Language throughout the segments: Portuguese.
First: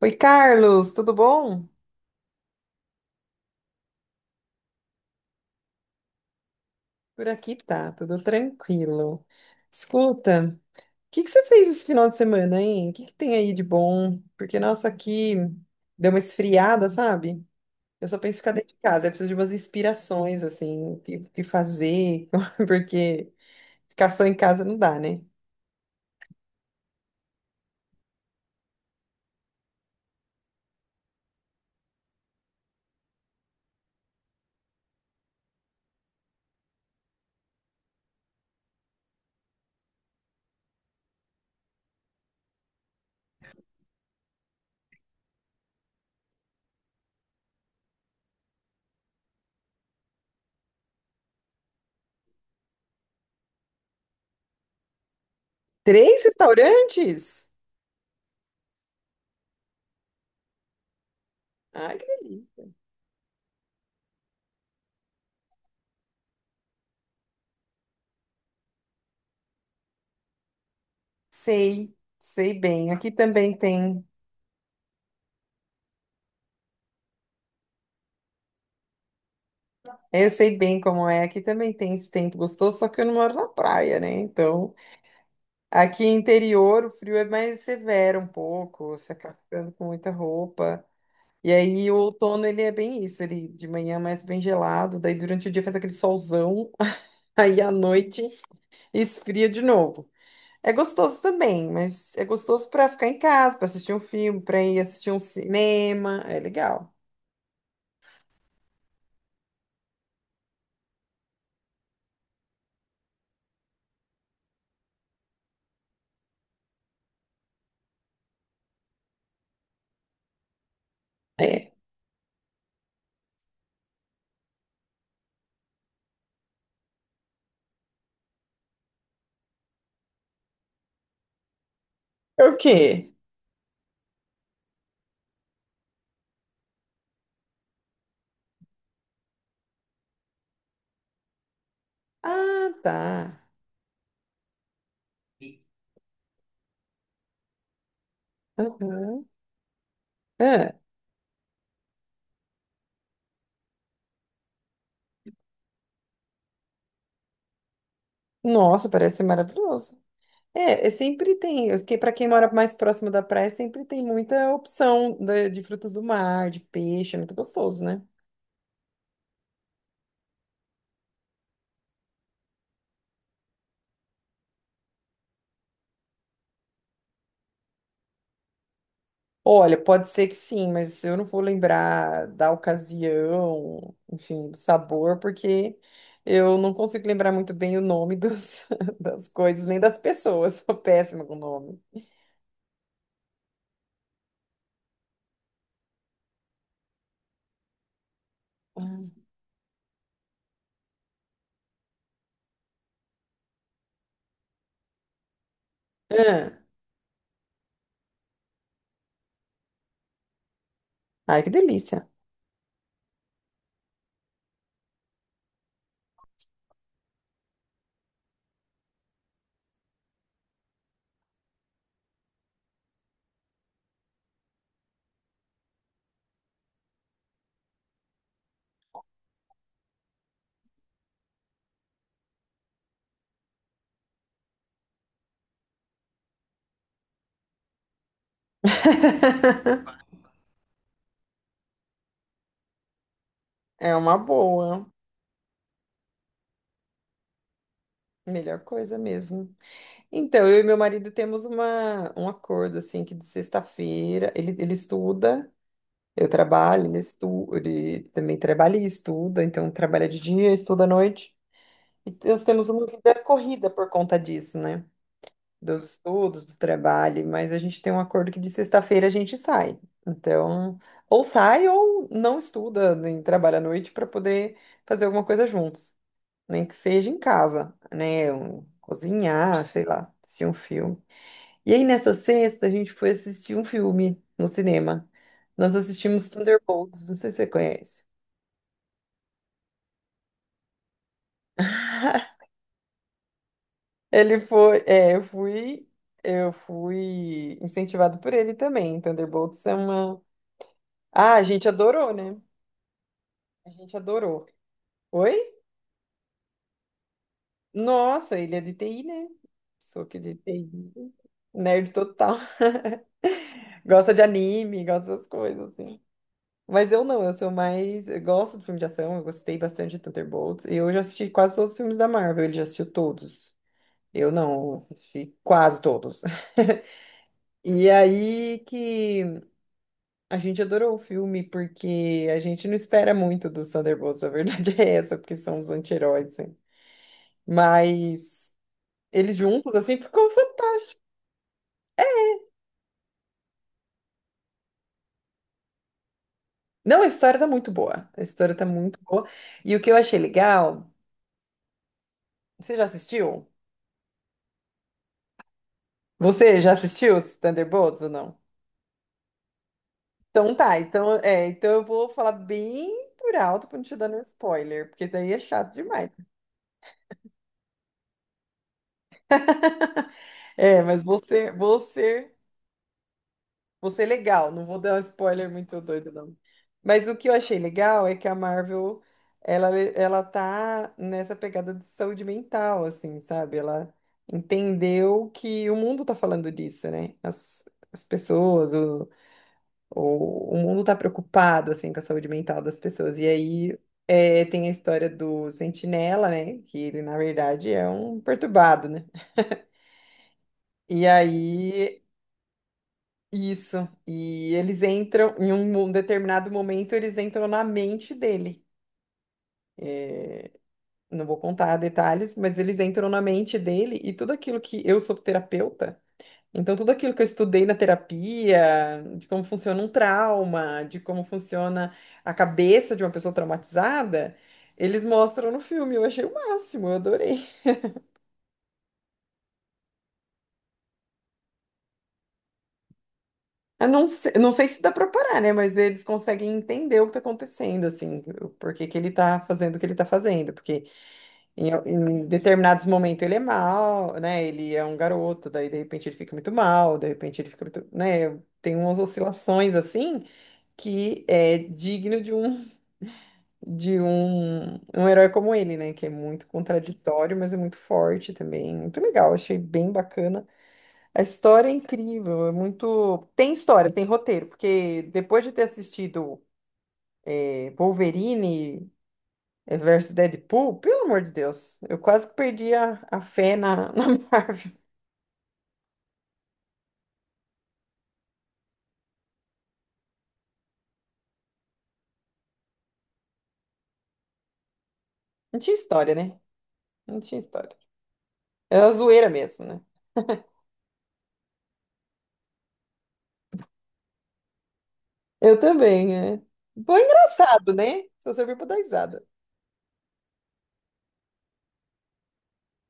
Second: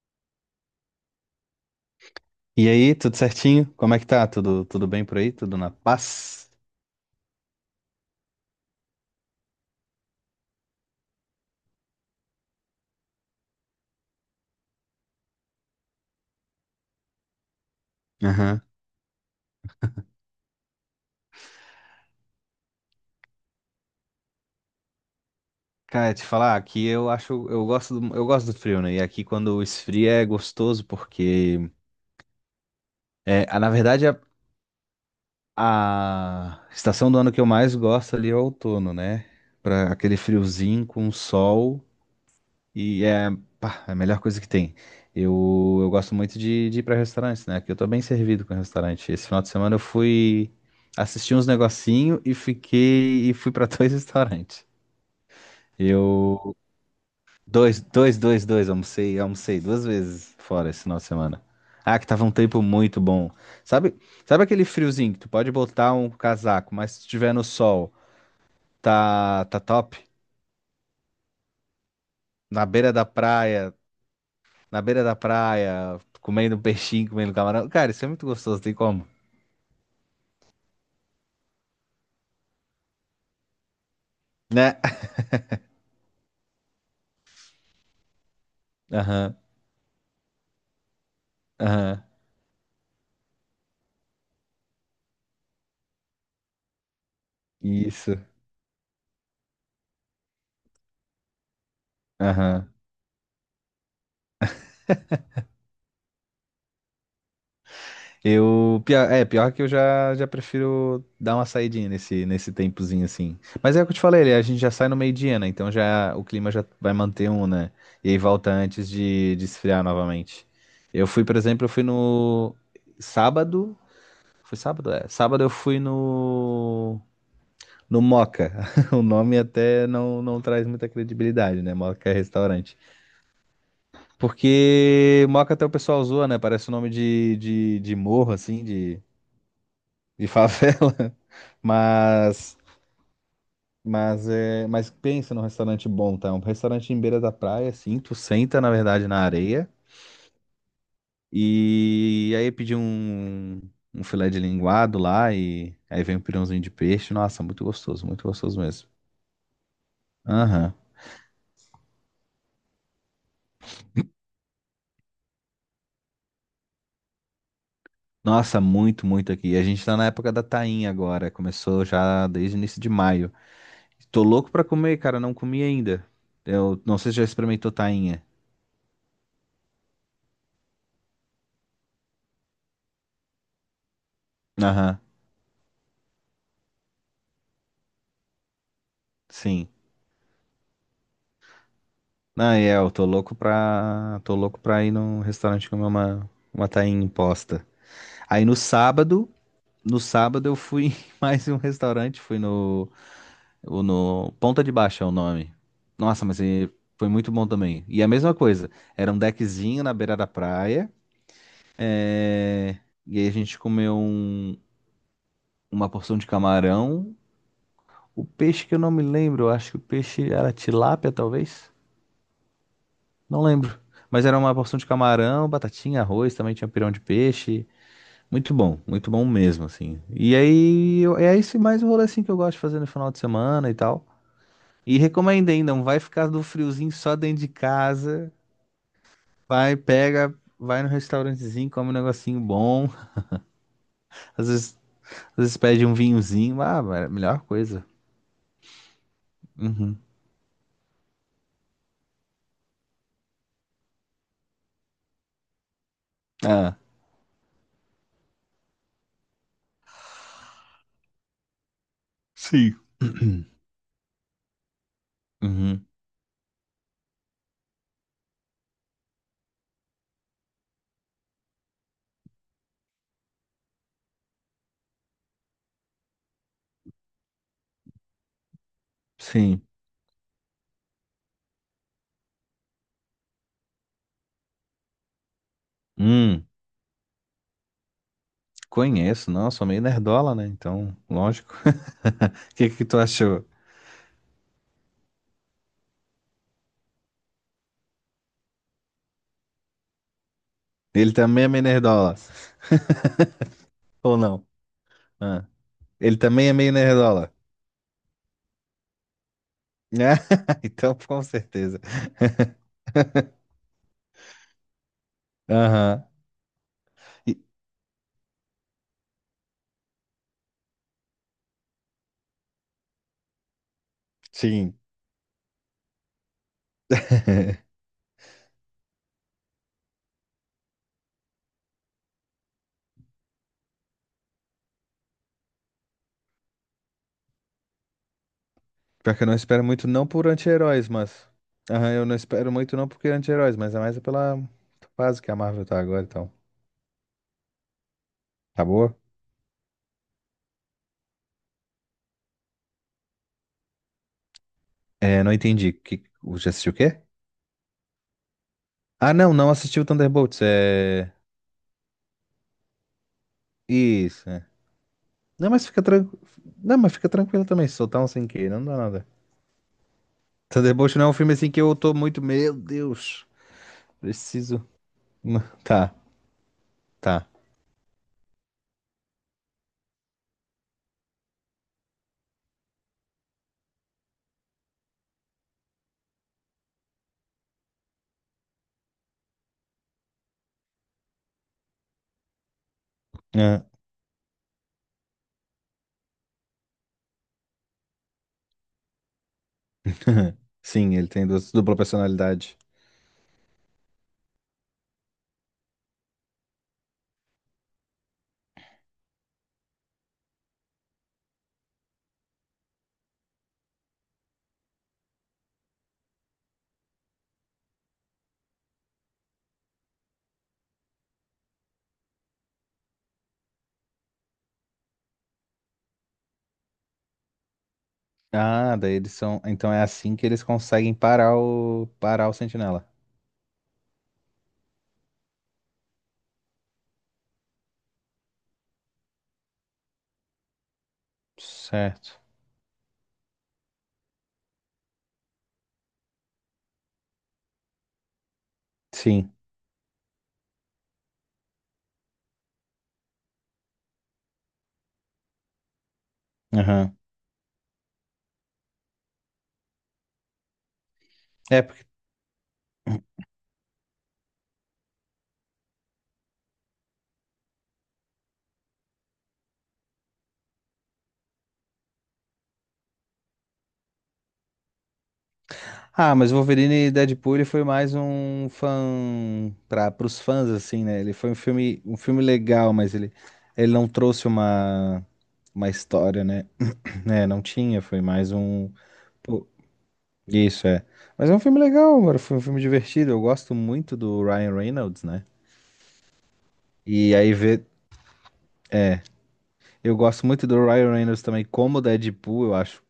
Oi, Carlos, tudo bom? E aí, tudo certinho? Como é que tá? Tudo bem por aí? Tudo na paz? Por aqui tá, tudo tranquilo. Escuta, o que que você fez esse final de semana, hein? O que que tem aí de bom? Porque, nossa, aqui deu uma esfriada, sabe? Eu só penso em ficar Aham. dentro de casa, eu preciso de umas inspirações, assim, o que fazer, porque ficar só em casa não dá, né? Cara, te falar, aqui eu acho, eu gosto do frio, né? E aqui quando esfria é gostoso porque, é, a- na verdade, a, a estação do ano que eu mais gosto ali é o outono, né? Pra aquele friozinho com sol. E é, pá, é a melhor coisa que tem. Eu gosto muito de ir para restaurantes, né? Que eu tô bem servido com restaurante. Esse final de semana eu fui assistir uns negocinho e fiquei e fui para dois restaurantes. Três Eu restaurantes? dois, dois, dois, dois, almocei duas vezes fora esse final de semana. Ai, Ah, que que tava um tempo delícia. muito bom. Sabe, sabe aquele friozinho que tu pode botar um casaco, mas se estiver no sol, tá top. Sei, sei Na bem. beira da Aqui também praia, tem. na beira da praia, comendo um peixinho, comendo camarão. Cara, isso é muito gostoso, tem como, Eu sei bem como é. Aqui também tem esse tempo gostoso, só que eu não moro na praia, né? Então. né? Aqui interior, o frio é mais severo um pouco, você acaba Aham, ficando com muita roupa. E aí o aham, outono ele é bem isso, ele de manhã é mais bem gelado, daí durante o dia faz aquele solzão, aí à isso, noite esfria de novo. É gostoso também, mas é aham. gostoso para ficar em casa, para assistir um filme, para ir assistir um cinema, é legal. Pior que eu já prefiro dar uma saidinha nesse tempozinho assim. Mas é o que eu te falei, a gente já sai no meio-dia, né? Então já o clima já vai manter um, né? E aí volta antes de esfriar novamente. Eu fui, por exemplo, eu É. fui no sábado, foi sábado, é. Sábado eu fui no Moca. O nome até não traz muita credibilidade, né? Moca é É o restaurante. quê? Porque Moca até o pessoal zoa, né? Parece o nome de morro, assim, de favela. Mas, Ah, tá. Mas pensa num restaurante bom, tá? Um restaurante em beira da praia, assim. Tu senta, na verdade, na Aham. areia. É. E aí pedir um filé de linguado lá. E aí vem um pirãozinho de peixe. Nossa, muito gostoso Nossa, mesmo. parece ser maravilhoso. Aham. É, é sempre tem, para quem mora mais próximo da praia, sempre tem muita opção de frutos do mar, de peixe, é muito gostoso, né? Nossa, muito, muito aqui. A gente tá na época da tainha agora. Começou já desde o início de maio. Tô louco pra comer, cara. Não comi ainda. Eu não sei se já experimentou tainha. Olha, pode ser que sim, mas eu não vou lembrar da ocasião, enfim, do Aham, sabor, porque eu não consigo lembrar muito bem o nome dos, das coisas, sim. nem das pessoas, sou péssima com o nome. Não, é, eu tô louco pra. Tô louco pra ir num restaurante comer uma tainha imposta. Aí no sábado, no sábado eu fui em mais um restaurante, fui no. Ponta de Baixa é o nome. Nossa, mas Ah, e- foi muito bom também. E a mesma coisa. Era um deckzinho na beira da praia. ai, que delícia! É, e aí a gente comeu um- uma porção de camarão. O peixe que eu não me lembro, eu acho que o peixe era tilápia, talvez. Não lembro. Mas era uma porção de camarão, batatinha, arroz, também tinha pirão de peixe. Muito bom mesmo, assim. E aí, é esse mais o rolê assim que eu gosto de fazer no final de semana e tal. E recomendo hein, não vai ficar do friozinho só dentro de casa. Vai, pega, vai no restaurantezinho, come um negocinho bom. É uma Às vezes, boa, às vezes pede um vinhozinho. Ah, a melhor coisa. melhor coisa mesmo. Uhum. Então, eu e meu marido temos um acordo, assim, que de sexta-feira ele, ele estuda, eu Ah, trabalho, ele, ele também trabalha e estuda, então trabalha de dia, estuda à noite. E nós temos sim. uma vida corrida por conta disso, né? Dos Uhum. estudos, do trabalho, mas a gente tem um acordo que de sexta-feira a gente sai. Então, ou sai ou não estuda, nem trabalha à noite para poder fazer alguma coisa juntos, nem que seja em casa, né? Sim. Cozinhar, sei lá, assistir um filme. E aí, nessa sexta, a gente foi assistir um filme no cinema. Nós assistimos Hum, Thunderbolts, não sei se você conhece. conheço, não, sou meio nerdola, né? Então, lógico. O que que tu achou? Ele foi, é, eu fui incentivado por ele também. Thunderbolts é uma. Ele Ah, a também é meio gente adorou, nerdola. né? A gente Ou adorou. não? Oi? Ah, ele também é meio nerdola. Nossa, ele é de TI, né? Sou que de Ah, então, TI. com certeza. Nerd total. Gosta de anime, gosta das coisas, assim. Aham. Mas eu não, eu E- sou mais. Eu gosto do filme de ação, eu gostei bastante de Thunderbolts. E eu já assisti quase todos os filmes da Marvel, ele já assistiu todos. Eu sim. não, assisti quase todos. E aí que a gente adorou o filme, porque a gente não espera muito dos Thunderbolts, a verdade é essa, porque são os anti-heróis, né? Mas Pior que eu não eles espero juntos, muito assim, não por ficou anti-heróis, fantástico. mas... Aham, eu não espero muito não porque anti-heróis, mas é mais pela fase que a Marvel tá agora, então. Não, a história tá muito boa. A história tá Tá boa? muito boa. E o que eu achei legal, você já assistiu? É, não entendi. Que... Já Você já assistiu o quê? assistiu os Thunderbolts ou não? Ah, não, não assisti o Thunderbolts. Então tá, É. então, é, então eu vou falar bem por alto pra não te dar nenhum Isso, é. spoiler, porque isso daí é Não, mas chato fica demais. tranquilo. Não, mas fica tranquilo também, se soltar um sem querer, não dá nada. É, Thunderbolts mas não é um vou filme assim ser, que eu vou tô muito. ser, Meu Deus, vou ser legal, preciso. não vou dar um spoiler muito Tá, doido, não. Mas o tá. que eu achei legal é que a Marvel, ela tá nessa pegada de saúde mental, assim, sabe? Ela entendeu que o mundo tá falando disso, né? As pessoas, o mundo está preocupado assim com a saúde mental das pessoas. E Ah, aí é, tem a história do Sentinela, né? Que ele na verdade é um perturbado, né? sim, E ele tem duas- dupla aí personalidade. isso. E eles entram em um, um determinado momento, eles entram na mente dele. Não vou contar detalhes, mas eles entram na mente dele e tudo aquilo que eu sou terapeuta. Então, tudo aquilo que eu estudei na terapia, de como funciona um trauma, de como funciona a cabeça de uma pessoa traumatizada, eles mostram no filme. Eu achei o máximo, eu adorei. Ah, daí eles são. Então é assim que eles conseguem parar o. parar o Sentinela. Eu não sei, não sei se dá pra parar, né? Mas eles conseguem entender o que tá acontecendo, assim, o porquê que ele tá fazendo o que ele tá fazendo. Porque em, Certo. em determinados momentos ele é mal, né? Ele é um garoto, daí de repente ele fica muito mal, de repente ele fica muito, né? Tem umas Sim. oscilações assim que é digno de um. De um, um herói como ele, né? Que é muito Aham. contraditório, mas é muito forte também. Muito legal, achei bem bacana. A É, história é porque incrível, é muito. Tem história, tem roteiro, porque depois de ter assistido Wolverine versus Deadpool, pelo amor de Deus, eu quase que perdi a fé na, na Marvel. ah, mas Wolverine e Deadpool ele foi mais um fã para os fãs assim, né? Ele foi um filme legal, mas ele ele não trouxe uma Não uma tinha história, história, né? né? Não Né, tinha não história. tinha, foi mais um Era uma zoeira pô, mesmo, né? isso é. Mas é um filme legal, mano, foi um filme divertido. Eu gosto muito do Ryan Reynolds, né? Eu também, é. Bom, E aí ver engraçado, né? Só serviu pra dar é, risada. eu gosto muito do Ryan Reynolds também como Deadpool, eu acho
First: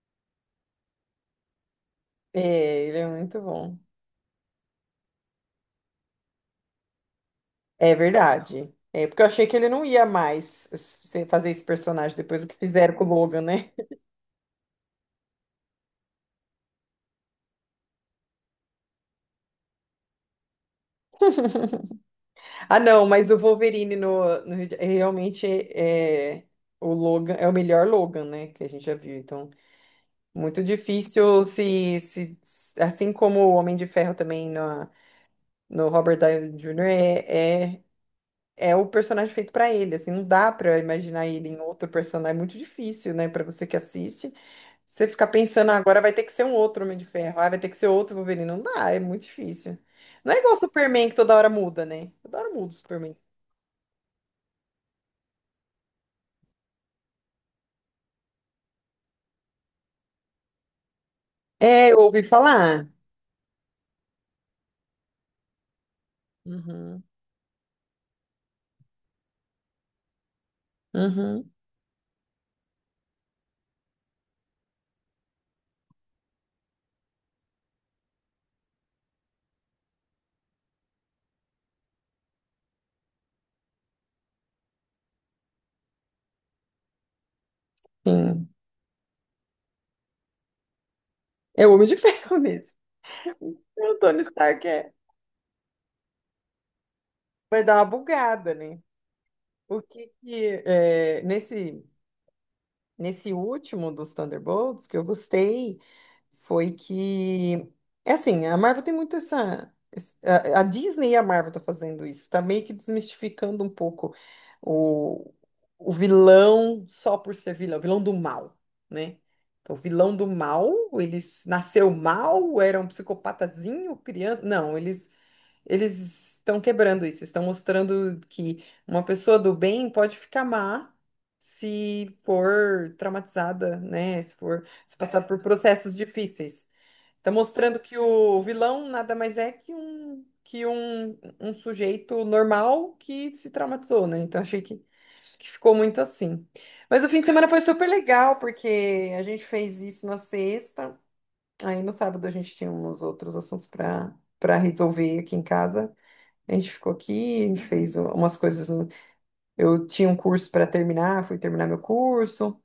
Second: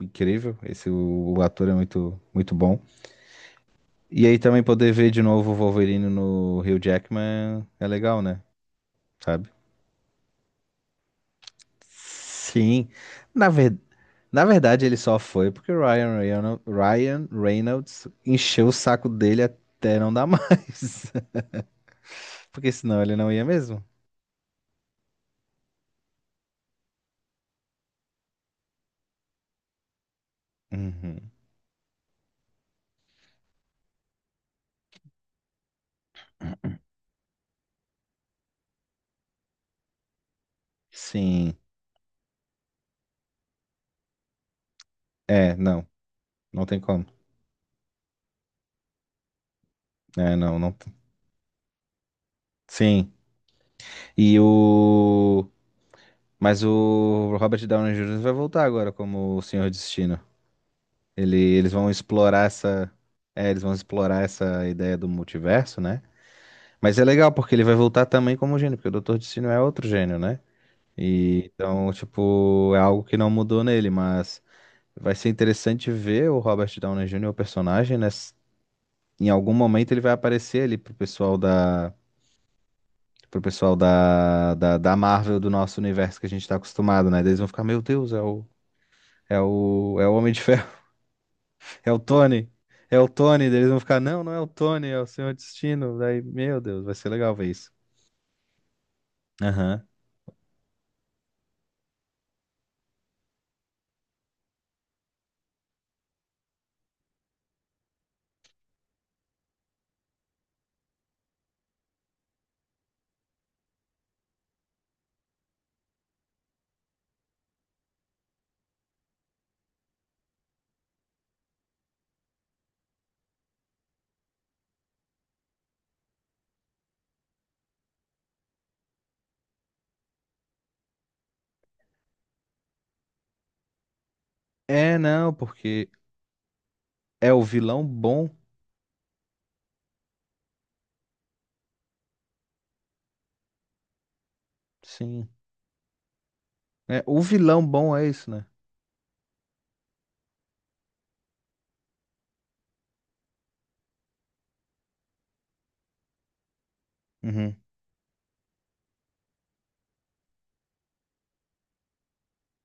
incrível. Esse o ator é muito muito bom. É, ele é muito bom. E aí também poder ver de novo o Wolverine no Hugh Jackman é É legal, né? verdade. É porque eu achei Sabe? que ele não ia mais fazer esse personagem depois do que Sim. fizeram com o Logan, Na né? ver... Na verdade, ele só foi porque Ryan Reynolds encheu o saco dele até não dar mais. Porque Ah, senão não, ele mas não o ia mesmo. Wolverine no, no realmente é o Logan é o melhor Logan, né? Que a gente já viu. Então, muito Uhum. difícil se, se assim como o Homem de Ferro também no Robert Downey Jr. é, é é o personagem feito para ele. Assim, não dá para imaginar ele Sim. em outro personagem. É muito difícil, né? Para você que assiste. Você fica É, pensando, "Ah, não. agora vai ter que ser um Não tem outro Homem como. de Ferro, ah, vai ter que ser outro Wolverine. Não dá, é muito difícil. Não É, é igual o não, não. tem. Superman que toda hora muda, né? Toda hora muda o Sim. Superman. E o. Mas o Robert Downey Jr. vai voltar agora como o Senhor Destino. Eles É, vão eu ouvi explorar falar. essa. É, eles vão explorar essa ideia do multiverso, né? Mas Uhum, é legal, porque ele vai voltar também como gênio, porque o Dr. Destino é outro gênio, né? uhum, E, então, tipo, é algo que não mudou nele, mas vai ser interessante ver o Robert Downey Jr., o personagem, né? S- em algum momento ele vai aparecer ali pro pessoal da. Pro pessoal da, da, da Marvel, do nosso universo que a gente tá acostumado, né? Daí eles vão ficar, meu Deus, sim. É o Homem de Ferro. É o Homem É de o Ferro Tony. mesmo. É o Tony. Daí eles vão O ficar, Tony não, não é o Stark Tony, é. é o Senhor Destino. Daí, meu Deus, vai ser legal ver Vai isso. dar uma bugada, né? O Aham. que que, é, nesse, nesse último dos Thunderbolts que eu gostei foi que. É assim, a Marvel tem muito essa. A a Disney e a Marvel tá fazendo isso. Tá meio que desmistificando um pouco o, o vilão só por ser vilão, o vilão do mal, né? Então, o vilão do mal, nasceu mal, era um psicopatazinho, criança. Não, eles estão quebrando isso, estão mostrando que uma pessoa do bem pode ficar má se for traumatizada, né? Se for, se É, passar não, por porque processos difíceis. Está é o mostrando vilão que bom. o vilão nada mais é que um um sujeito normal que se traumatizou, né? Então achei Sim. que ficou muito assim. É, Mas o fim o de semana foi vilão super bom é isso, legal, né? porque a gente fez isso na sexta, aí no sábado a gente tinha uns outros assuntos para resolver aqui em casa. A gente ficou aqui, a Uhum, gente fez umas coisas. Eu tinha um curso para terminar, fui terminar meu curso.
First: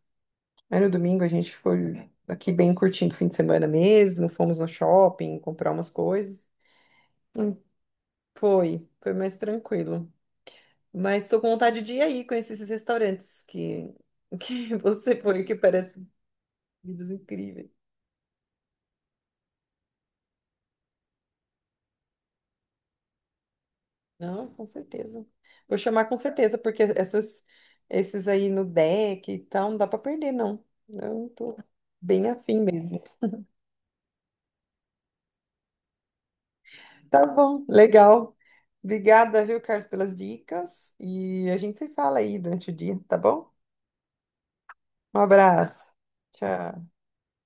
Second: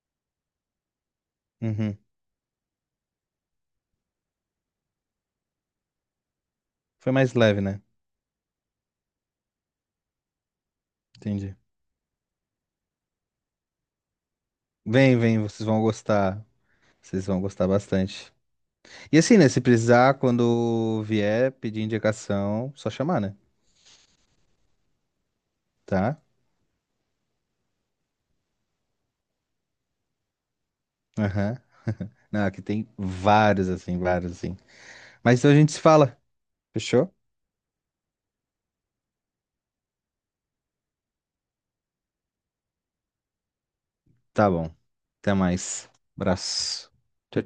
Aí no domingo a gente uhum. foi aqui bem curtindo o fim de semana mesmo. Fomos no shopping comprar umas coisas. Foi mais Hum, leve, né? Foi, foi mais tranquilo. Mas estou com Entendi. vontade de ir aí conhecer esses restaurantes que Vem, você vem, foi, que vocês vão parecem gostar. comidas Vocês vão gostar incríveis. bastante. E assim, né? Se precisar, quando vier pedir indicação, só chamar, né? Não, com certeza. Vou chamar com Tá? certeza, porque essas, esses aí no deck e tal, não dá para perder, não. Eu tô Aham. bem Não, afim aqui tem mesmo. vários, assim, vários, assim. Mas então a gente se fala. Fechou? Tá bom, legal. Obrigada, viu, Carlos, pelas dicas. E a gente se fala aí durante o dia, tá bom? Tá bom. Um Até mais. abraço. Tchau. Abraço. Tchau,